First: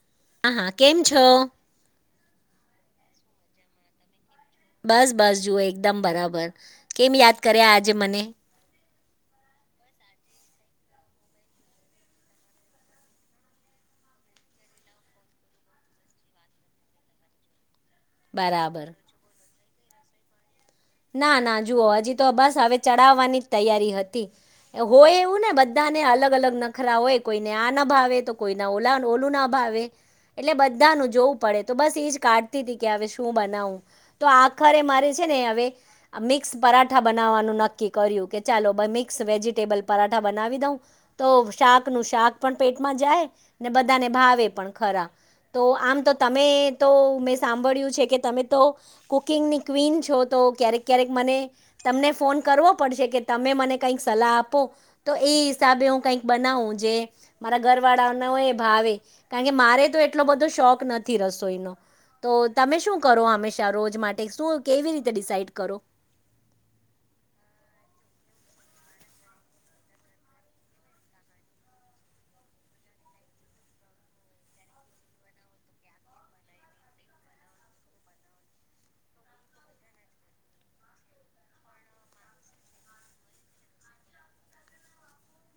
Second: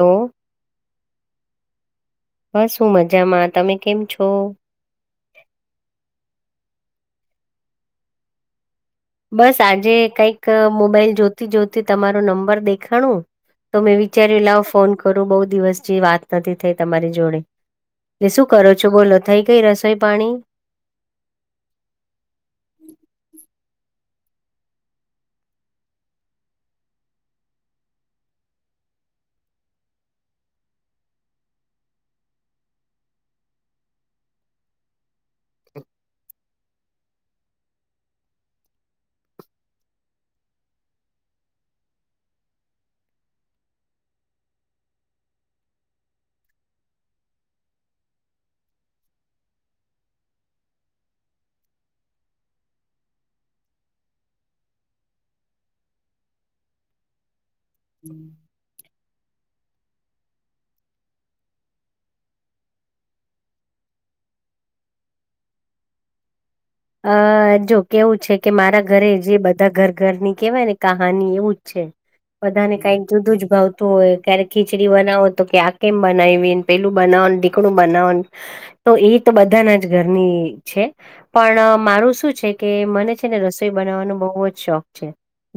લો હા કેમ છો? બસ હું મજામાં, તમે કેમ છો? બસ બસ જુઓ એકદમ બરાબર. કેમ યાદ કર્યા આજે મને? બસ આજે કંઈક મોબાઈલ જોતી જોતી તમારો નંબર દેખાણું તો મે વિચારી લાવ ફોન કરૂ બહુ દિવસ જે વાત નથી થઈ તમારી જોડે. એટલે શું કરો બરાબર છો બોલો થઈ ગઈ રસોઈ પાણી? ના ના જુઓ હજી તો બસ હવે ચડાવવાની જ તૈયારી હતી. હોય એવું ને બધાને અલગ અલગ નખરા હોય કોઈને આ ન ભાવે તો કોઈના ઓલા હો બોલું ના ભાવે. એટલે બધાનું જોવું પડે તો બસ એજ કાઢતી હતી કે હવે શું બનાવું તો આખરે મારે છે ને અવે આ મિક્સ પરાઠા બનાવવાનું નક્કી કર્યું કે ચાલો મિક્સ વેજીિટેબલ પરાઠા બનાવી દઉં. તો શાક નું શાક પણ પેટમાં જાય ને બધાને ભાવે પણ ખરા. તો આમ તો તમે તો મેં સાંભળ્યું છે. કે તમે તો કુકિંગની ક્વીિન છો તો ક્યારેક ક્યારેક મને તમને ફોન કરવો પડશે કે તમે મને કંઈક સલાહ આપો તો એ હિસાબે હું કઈક બનાવું જે મારા ઘર વાળા ના હોય એ ભાવે કારણ કે મારે તો એટલો બધો શોખ નથી રસોઈ નો તો તમે શું કરો હંમેશા રોજ માટે શું કેવી રીતે ડિસાઈડ કરો? અ જો કેવું છે. કે મારા ઘરે જે બધા ઘર ઘરની કેવાય ને કહાની એવું જ છે. બધાને કઈક જુદું જ ભાવતું હોય ક્યારે ખીચડી બનાવો તો કે આ કેમ બનાવીને પેલું બનાવ ઢીકડું બનાવ તો એ તો બધાના જ ઘરની છે. પણ મારું શું છે. કે મને છે, ને રસોઈ બનાવવાનો બહુ જ શોખ છે.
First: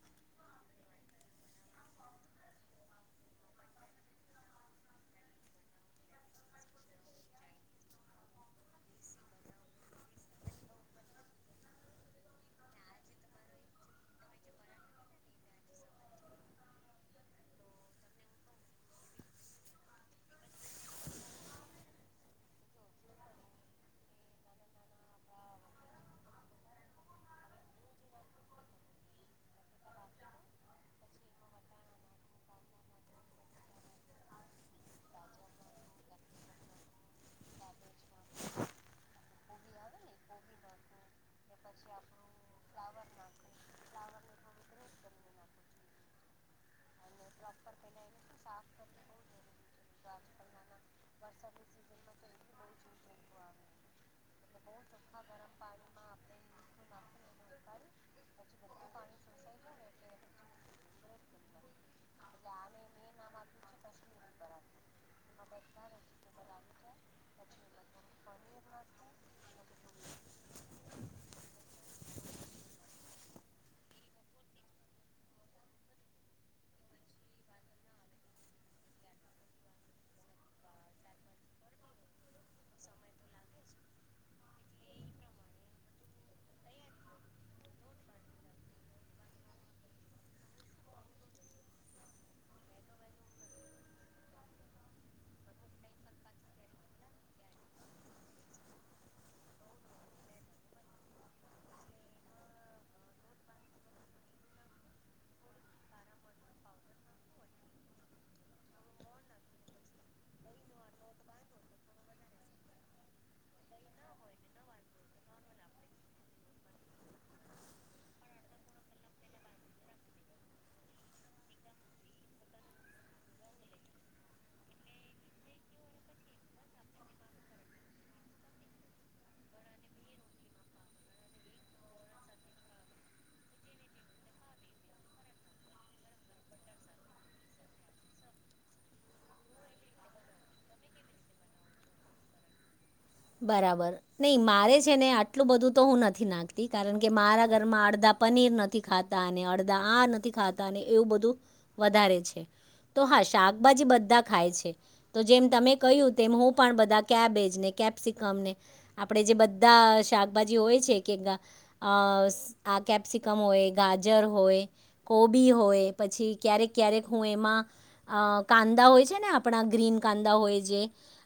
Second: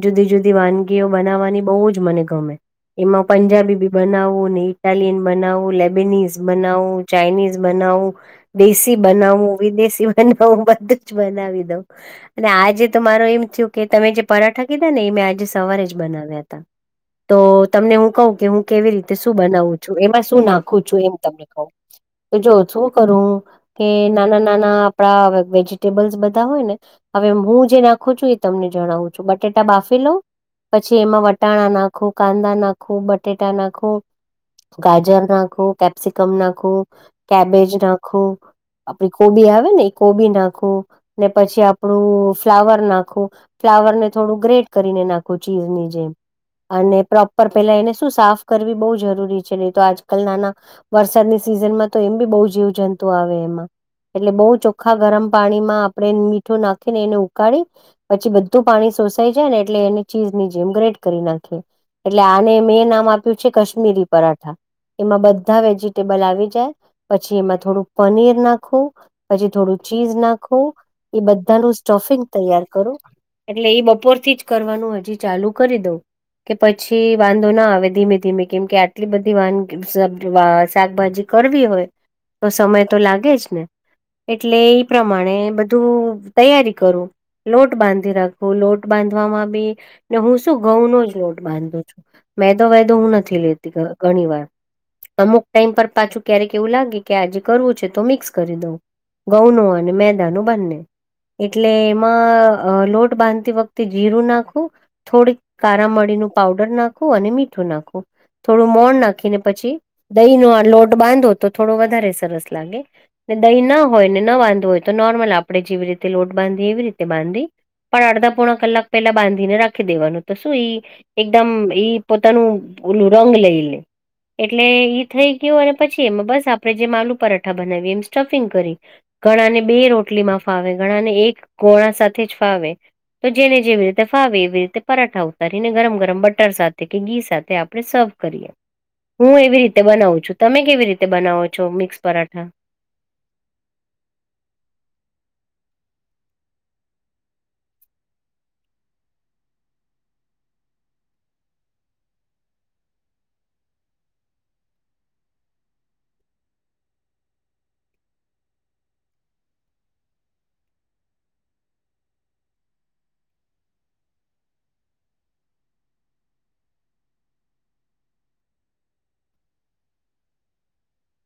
જુદી જુદી વાનગીઓ બનાવવાની બહુ જ મને ગમે એમાં પંજાબી બી બનાવું અનેને ઇટાલિયન બનાવું લેબિનીઝ બનાવું ચાઇનીઝ બનાવું દેશી બનાવ વિદેશ હું બધું જ બનાવી દઉં અને આજે તો મારો એમ થયું કે તમે જે પરાઠા કીધા ને એ મે સવારે જ બનાવ્યા હતા તો તમને હું કહું કે હું કેવી રીતે શું બનાવું છું એમાં શું નાખું છું એમ તમને કહું. તો જો શું કરું કે નાના નાના આપડા વેજીિટેબલ્સ બધા હોય ને હવે હું જે નાખું છું એ તમને જણાવું છું. બટેટા બાફી પછી એમાં વટાણા નાખું કાંદા નાખું બટેટા નાખું ગાજર નાખો કેપ્સિકમ નાખો કેબેજ નાખો આપડી કોબી આવે ને કોબી નાખું ને પછી આપડું ફ્લાવર નાખવું ફ્લાવર ને થોડું ગ્રેડ કરી નાખો ચીજ નની જેમ અને પ્રોપર પેલા એને શું સાફ કરવી બહુ જરૂરી છે, નહી તો આજકાલ નાના વરસાદની સીઝનમાં તો એમ બી બહુ જીવ જંતુ આવે એમાં એટલે બવ ચો આખા ગરમ પાણીમાં આપણેે મીઠું નાખી ને એને ઉકાળી પછી બધું પાણી સોસાઈ જાય ને એટલે અને ચીઝ ની જેમ ગ્રેડ કરી નાખે એટલે આને મેં નામ આપ્યું છે, કાશ્મીરી પરાઠા એમાં બધા વેજીિટેબલ આવી પછી એમાં થોડું પનીર નાખવું પછી ચીઝ નાખો એ બધાનું સ્ટફિંગ તૈયાર કરો એટલે એ બપોરથી જ કરવાનું હજી ચાલુ કરી દઉં કે પછી વાંધો ના આવે ધીમે ધીમે કેમ કે આટલી બધી વાની [unintelligible] અ શાકભાજી કરવી હોય તો સમય તો લાગે જ ને એટલે એ પ્રમાણે બધું તૈયારી કરું લોટ બાંધી રાખું લોટ બાંધવામાં બી ને હું શું ઘઉં નો જ લોટ બાંધું છું. મેદો વૈદો હું નથી લેતી ઘણી વાર અમુક ટાઈમ પર પાછું ક્યારેક એવું લાગે કે આજે કરવું છે તો મિક્સ કરી દઉં ઘઉંનું અને મેદાનું બંને એટલે એમાં લોટ બાંધતી વખતે જીરું નાખવું થોડીક કારા મળી નું પાવડર નાખો અને મીઠું નાખું થોડું મોણ નાખીને પછી દહી નો આ લોટ બાંધો તો થોડો વધારે સરસ લાગે. ને દહીં ના હોય ને ન બાંધવ હોય તો નોર્મલ આપણે જેવી રીતે લોટ બાંધીએ એવી રીતે બાંધી પણ અડધા પોણા કલાક પેલા બાંધીને રાખી દેવાનું તો શું ઈ એકદમ ઈ પોતાનું ઓલું રંગ લઈ લે એટલે ઈ થઈ ગયું અને પછી એમાં બસ આપડે જે મા આલુ પરાઠા બનાવી એમ સ્ટફિંગ ભરી ઘણાને બે રોટલીમાં ફાવે ઘણાને એક ગોળા સાથે જ ફાવે તો જેને જેવી રીતે ફાવે એવી રીતે પરાઠા ઉતારીને ગરમ ગરમ બટર સાથે કે ઘી સાથે આપણે સર્વ કરીએ. હું એવી રીતે બનાવું છું, તમે કેવી રીતે બનાવો છો મિક્સ પરાઠા બરાબર નહી મારે છે ને આટલું બધું તો હું નથી નાખતી કારણ કે મારા ઘરમાં અડધા પનીર નથી ખાતા અને અડદા આ નથી ખાતા અને એવું બધું વધારે છે. તો હા શાકભાજી બધા ખાય છે તો જેમ તમે કહ્યું તેમ હું પણ બધા કેબેજ ને કે સિકમ આપણે જે બધા શાકભાજી હોય છે કે [inaudible] કેપ્સિકમ હોય ગાજર હોય કોબી હોય પછી ક્યારેક ક્યારેક હું એમાં અ કાંદા હોય છે ને આપણા ગ્રીન કાંદા હોય જે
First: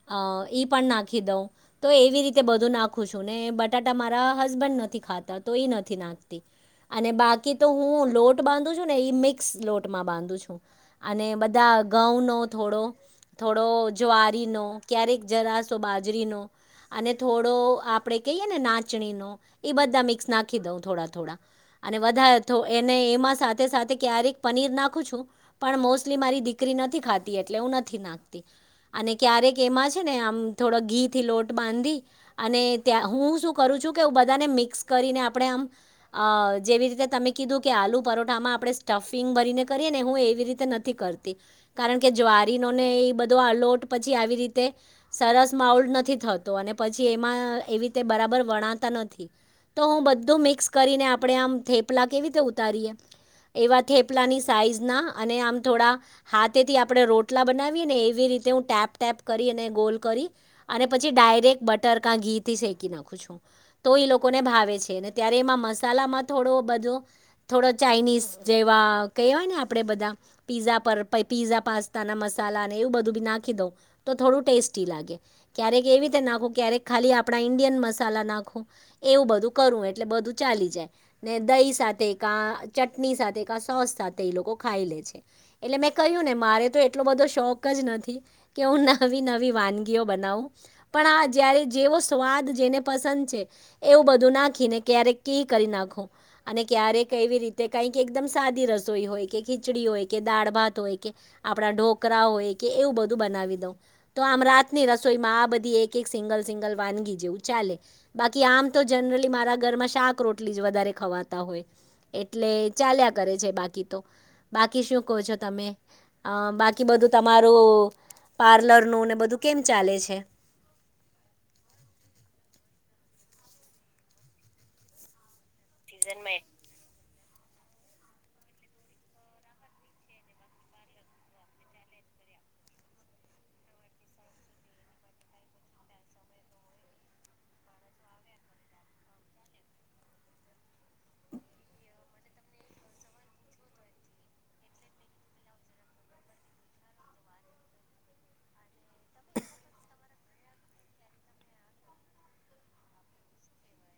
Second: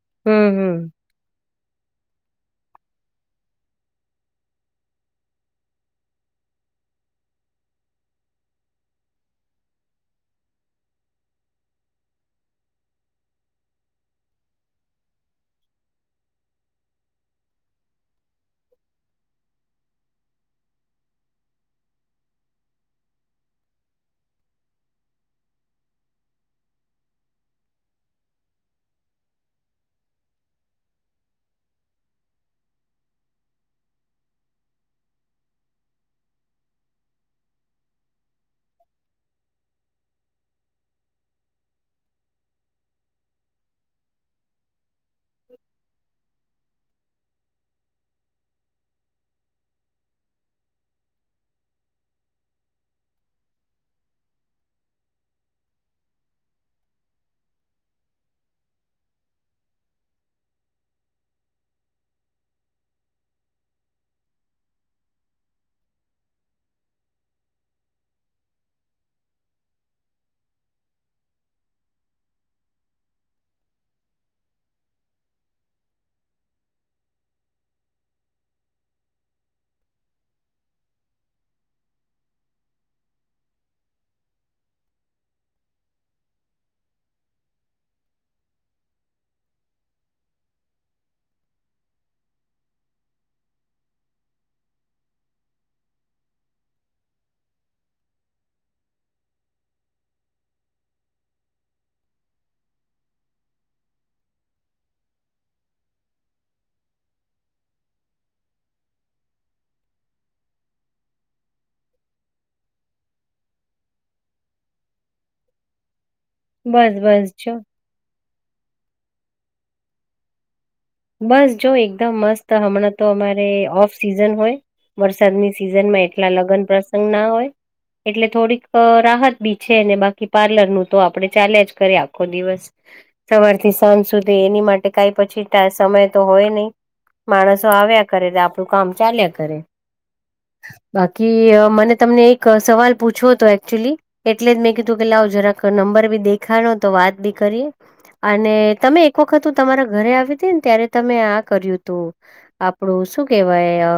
અ હમ ઈ પણ હમ નાખી દંવ એવી રીતે બધું નાખું છું ને બટાટા મારા હસબન્ડ નથી ખાતા તો એ નથી નાખતી અને બાકી તો હું લોટ બાંધું છું ને ઈ મિક્સ લોટમાં બાંધું છું અને બધા ઘઉંનો થોડો થોડો જ્વારીનો ક્યારેક જરાશો બાજરીનો અને થોડો આપડે કહીએ ને નાચણી નો એ બધા મિક્સ નાખી દઉ થોડા થોડા અને વધારે તો એ એ સાથે સાથે ક્યારેક પનીર નાખું છું પણ મોસ્ટલી મારીી કરી નથી ખાતી એટલે હું નથીનાખતી અને ક્યારેક એમાં છે થોડાં ઘી, થી લોટ બાંધી અને ત્યાં હું શું કરું છું કે હું બધાને મિક્સ કરીને આપણે આમ અ જેવી રીતે તમે કીધું કે આલુ પરોઠામાં આપણે સ્ટફિંગ ભરીને કરીએ ને હું એવી રીતે નથી કર તી કારણ કે જ્વારીનોને એ બધો અલોટ પછી આવી રીતે સરસ માઉલ નથી થતો અને પછી એમાં એવી રીતે બરાબર વણાતા નથી તો હું બધું મિક્સ કરીને આપણે આમ થેપલા કેવી રીતે ઉતારીએ એવા થેપલાની સાઈઝ ના અને આમ થોડા હાથેથી આપણે રોટલા બનાવી ને એવી રી હું ટેપટેપ કરી ગોલ કરી અને પછી ડાયરેક્ટ બટર કા ઘી થી શેકી નાખું છું તો એ લોકોને ભાવે છે ને ત્યારે એમાં મસાલામાં થોડો બધો થોડો ચાઈનીઝ જેવા કયને આપણે બધા પિઝા [unintelligible] પીઝા પાસ્તા ના મસાલા એવું બધું નાખી દઉં તો થોડું ટેસ્ટી લાગે ક્યારેક એવી રીતે નાખો ક્યારેક ખાલી આપણા ઈન્ડિયન મસાલા નાખો એવું બધું કરવું એટલે બધું ચા ચાલી જાય ને દહી સાથે કા ચટણી સાથે કા સોસ સાથે એ લોકો ખાઈ લે છે એટલે મેં કહ્યું ને મારે તો એટલો બધો શોખ જ નથી કે હું નવી નવી વાનગીઓ બનાવું પણ આ જ્યારે જેવો સ્વાદ જેને પસંદ છે એવું બધું નાખીને ક્યારે કકી કરી નાખો અને ક્યારેક એવી રીતે ક એકમ સાદી રસોઈ હોય કે ખીચડી હોય કે દાણ ભાત હોય કે આપણા ઢોકરા હોય કે એવું બધું બનાવી દઉ તો આમ રાતની રસોઈમાં બધ એક એક સિંગલ સિંગલ વાનગી જેવું ચાલે બાકી આમ તો જનરલી મારા ઘરમાં શાક રોટલી વધારે ખવાતા હોય એટલે ચાલ્યા કરે છે બાકી તો બાકી શું કહો છો તમે અ બાકી બસ બધું બસ જો તમારું પાર્લર નું ને બધું કેમ ચાલે છે બસ જો એકદમ મસ્ત હમણાં તો અમારે ઓફ સિઝન હોય વરસાદની સિઝન માં એટલા લગ્ન પ્રસંગ ના હોય એટલે થોડીક રાહત બી છે બાકી પાર્લરનું તો આપડે ચાલે્યા જ કરીએ આખો દિવસ સવાર થી સાંજ સુધી એની માટે કઈ પછી સમય તો હોય નહી માણસો આવ્યા કરે તો આપડું કામ ચાલ્યા કરે બાકી મને તમને એક સવાલ પૂછો હતો એકક્ચુલી એટલે જ મેં કીધું કે લા આવ જરા નંબર બી દેખાનો તો વાત બી કરીએ અને તમે એક વખત હું તમારા ઘરે આવી ને ત્યારે તમે આ કર્યું તું આપણું શું કેવાય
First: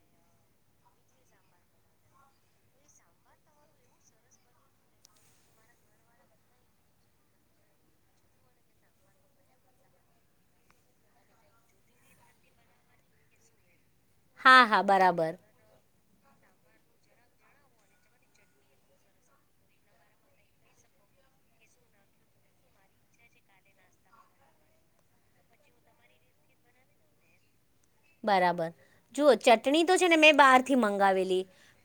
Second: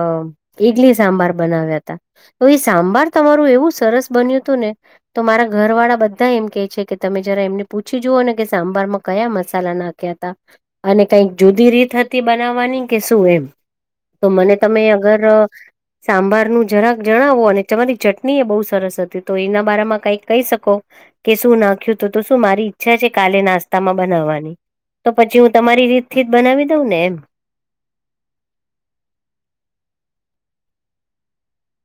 ઈડલી સાંભાર બનાવ્યાતા તો એ સાંભાર તમારું એવું સરસ બન્યું હતું ને તો મારા ઘર વાળા બધા કે છે તમે જરા એમને પૂછી જુઓ ને કે સાંભાર માં કયા મસાલા નાખ્યા હતા અને કંઈક જુદી રીત હતી બનાવવાની કે શું એમ તો મને હા તમે હા અગર બરાબર સાંભારનું જરાક જણાવો અને તમારી ચટણી એ બહુ સરસ હતી તો એના બરાામાં કઈક કહી શકો કે શું નાખ્યું તો તો શું મારી ઈચ્છા છે કાલે નાસ્તા માં બનાવવાની તો પછી હું તમારી રીત થી જ બનાવી દઉં ને એમ બરાબર જુઓ ચટણી તો છે ને મેં બહારથી મંગાવેલી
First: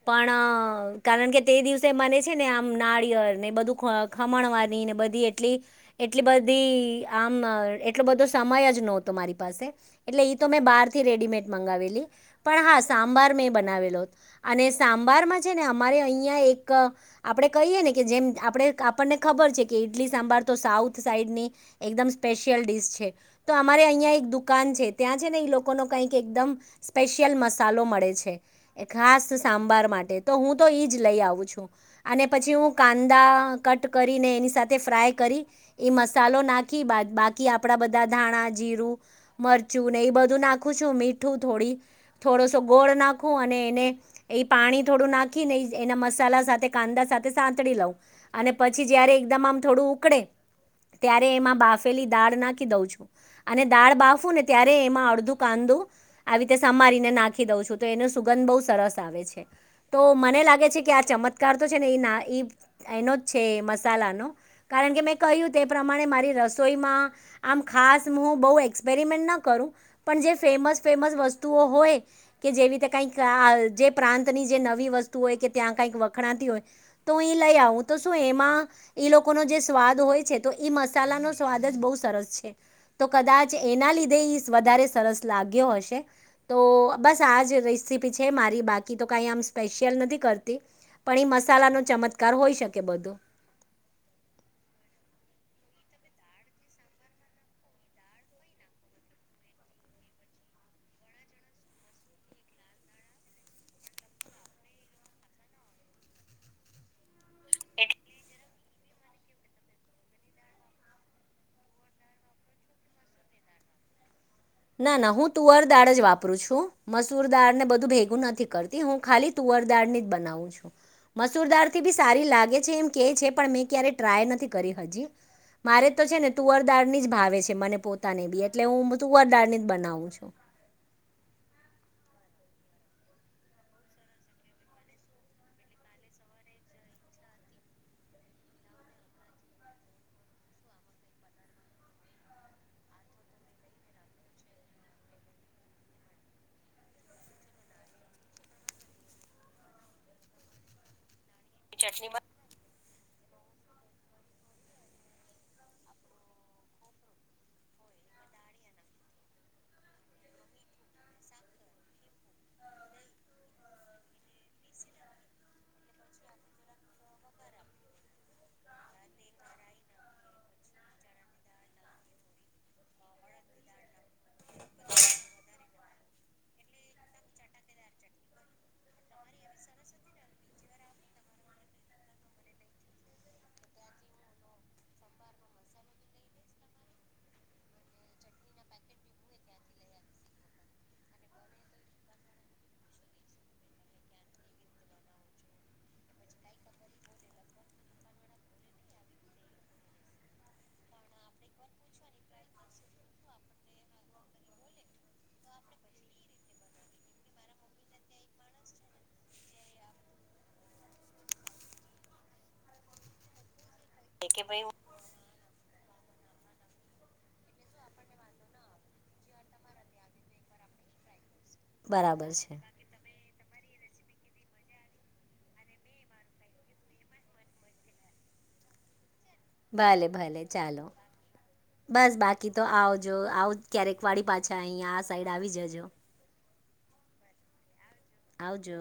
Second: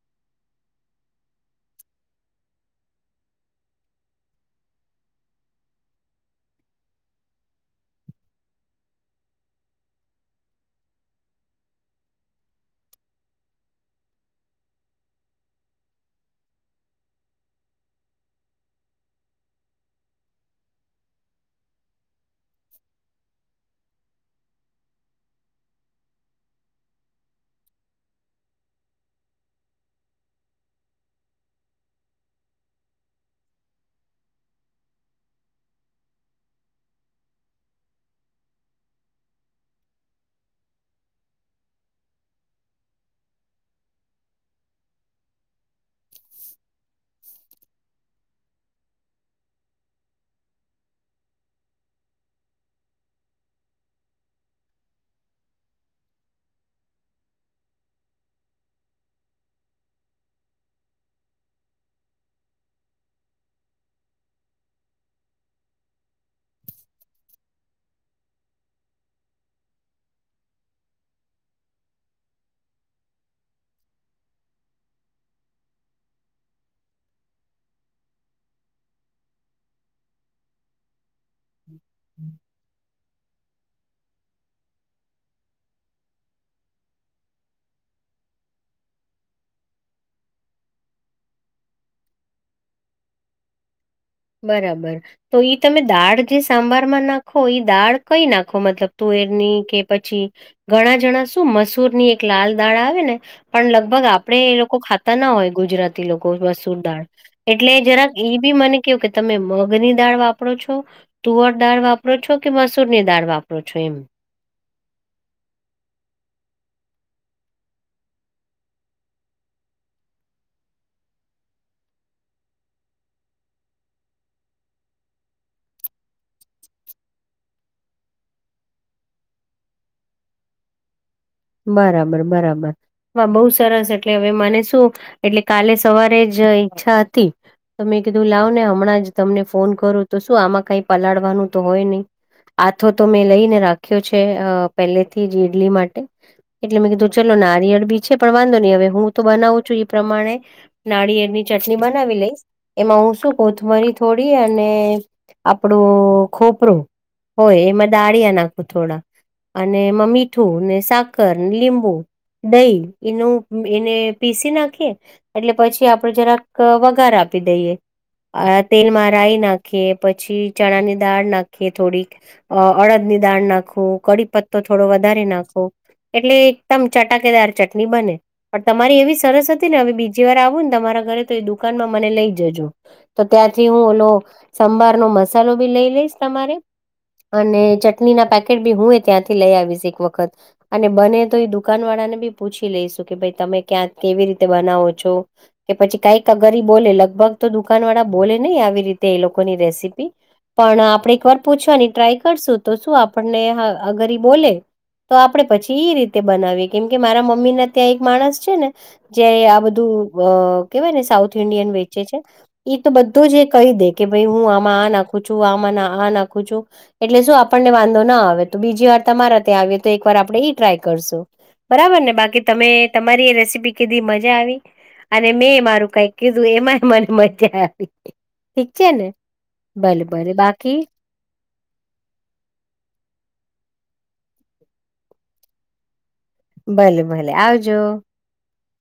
પણ કારણ કે તે દિવસે મને છે ને આમ નાળિયેર ને બધું ખમણવાની ને બધી એટલી એટલી બધી [unintelligible] આમ એટલો બધો સમય જ નહતો મારી પાસે એટલે ઈ તો મેં બાર રેડીમેડ મંગાવેલી પણ હા સાંભાર મેં બનાવેલો અને સાંભારમાં છે ને અમારી અહિયાં એક આપડે કહીએ ને કે જેમ આપણે આપણને ખબર છે કે ઈડલી સાંભાર તો સાઉથ સાઇડની એકદમ સ્પેશિયલ ડિશ છે તો અમારે અહિયાં એક દુકાન છે ત્યાં છે ને ઈ લોકો કોનો કંઈક એકદમ સ્પેશિયલ મસાલો મળે છે ખાસ સાંભાર માટે તો હું તો તો એ જ લઈ આવું છું અને પછી હું કાંદા કટ કરીને એની સાથે ફ્રાય કરી એ મસાલો નાખી બાદ બાકી આપણા બધા ધાણા જીરું મરચું ને એ બધું નાખ [unintelligible] મીઠું થોડી થોડોસો ગોળ નાખું અને એને એ પાણી થોડું નાખીને એના મસાલા સાથે કાંદા સાથે સાંતળી લઉ અને પછી જયારે એકદમ આમ થોડું ઉકળે ત્યારે એમાં બાફેલી દાળ નાખી દઉં છું અને દાળ બાફું ને ત્યારે એમાં અડધું કાંદો આવી રીતે સમારીને નાખી દઉં છું તો એનું સુગંધ બવ સરસ આવે છે તો મને [unintelligible] લાગે છે કે આ ચમત્કાર તો છે ને એનો જ છે મસાલાનો કારણ કે મેં ક તે પ્રમાણે મારી રસોઈમાં આમ ખાસ હું બ એક્સપેરમેન્ટ ના કરું પણ જે ફેમસ ફેમસ વસ્તુઓ હોય કે જેવી રીતે કઈક જે પ્રાંતની જે નવીત વસ્તુ હોય કે ત્યાં કઈક વખણાતી હોય તો એ લઈ આવું તો શું એમાં એ લોકો ન જે સ્વાદ હોય છે તો એ મસાલા ન સ્વાદ જ બહ સરસ છે તો કદાચ એના લીધે વધારે સરસ લાગ હશે તો બસ આ જ રેસીપી છે મારી બાકી તો કઈ આમ સ્પેશિયલ નથી કરતી પણ એ મસાલા નો ચમત્કાર હોય શકે બધો [inaudible] [inaudible] બરાબર તો ઈ તમે દાળ જે સાંભારમાં નાખો ઈ દાળ કઈ નાખો મતલબ ત ની કે પછી ઘણા જણા શું મસૂર ની એક લાલ દાળ આવે ને પણ લગભગ આપડે એ લોકો ખાતા ના હોય ગુજરાતી લોકો વસુર દાળ એટલે જરાક એ બી મને કે કે તમે મગ ની દાળ વાપરો છો તુવર દાળ વાપરો છો કે મસૂર ની દાળ વાપરો છો હમ્મ ના ના હું તુઅર દાળ જ વાપરું છું મસૂર દાળ ને બધું ભેગું નથી કરતી હું ખાલી તુર તુંવરદાડ ની જ બનાવું છું મસૂરદાર થી બી સારી લાગે છે એમ કે છે પણ મેં ક્યારે ટ્રાય નથી કરી હજી મારે તો છે ને તુવરદાાર ની જ ભાવે છે મને પોતાને બી એટલે હું ઉવા દાની બનાવું છું બરાબર બરાબર હા બહ સરસ એટલે હવે મને શું એટલે કાલે સવારે જ જો ઈચ્છા હતી તમે કીધું લાવ ને હમણાં જ તમને ફોન કરો તો શું આમાં કંઈ પલાળવાનું તો હોય નહી આથો તો મેં લઈને રાખ્યો છે પહેલે થી જ ઈડલી માટે એટલે મેં કીધું ચલો નારિયેળ બી છે પણ વાંધો નહી હવે હું તો બનાવું છું એ પ્રમાણે નારિયેળ ની ચટણી બનાવી લઈશ એમાં હું શું કોથમરી થોડી અને આપણું ખોપરોું હોય એમાં દાળીિયા નાખું થોડા અને એમાં મીઠું ને શાક કર લીંબુ દહી એનું એને પીસી નાખીએ એટલે પછી આપડે જરાક વગાર આપી આપી દઈએ આ તેલમાં રઈ નાખીએ પછી ચણાની દાળ નાખીએ થોડીક અડદ દાળ નાખો કડી પત્તો થોડો વધારે નાખો એટલે એકદમ ચટાકેદાર ચટણી બને પણ તમારી એવી સરસ હતી ને હવે બીજી વાર આવું ને તમારા ઘરેથી દુકાનમાં મને લઈ જજો તો ત્યાંથી હું ઓલો સંભાર નો મસાલો બી લ લ લઈશ તમારે અને ચટણી ના પેકેટ બી હું એ ત્યાંથી લઈ આવીશ એક વખત અને બને તો એ દુકાન વાળા ને બી પૂછી લઈશું કે ભાઈ તમે ક્યાં કેવી રીતે બનાવો છો કે પછી કઈક અગરી બોલે લગભગ તો દુકાન વાળા બોલે નહી આવી રીતે એ લોકોની રેસીપી પણ આપણે એક વાર પૂછવાની ટ્રાય કરશું તો શું આપણને અગરી બોલે તો આપડે પછી એ રીતે બનાવીએ કેમ કે મારા મમ્મી ના ત્યાં એક માણસ છે ને જે આ બધું અ કેવાય ને સાઉથ ઇન્ડિયન વેચે છે તો બધો જ કહી દે કે ભાઈ હું આમાં આ નાખું છું આમાં આનાખુંછું એટલેું આપને વાંધો ના આવે તો બીજી વાર તમારા તો વાર પડે બી ટ્રાય કરશું બરાબર ને બાકી તમે તમારી રેસીપ તી કીધી મજા આવી અને મેં મારું કઈ કીધું એમાં મને મજા આવી ઠીક છે ને ભલે ભલે બાકી બસ બાકી તો આવજો આવ ક્યારેક વાડી પાછા અહીયા આ સાઈડ આવી જજો ભલે ભલે આવજો આવજો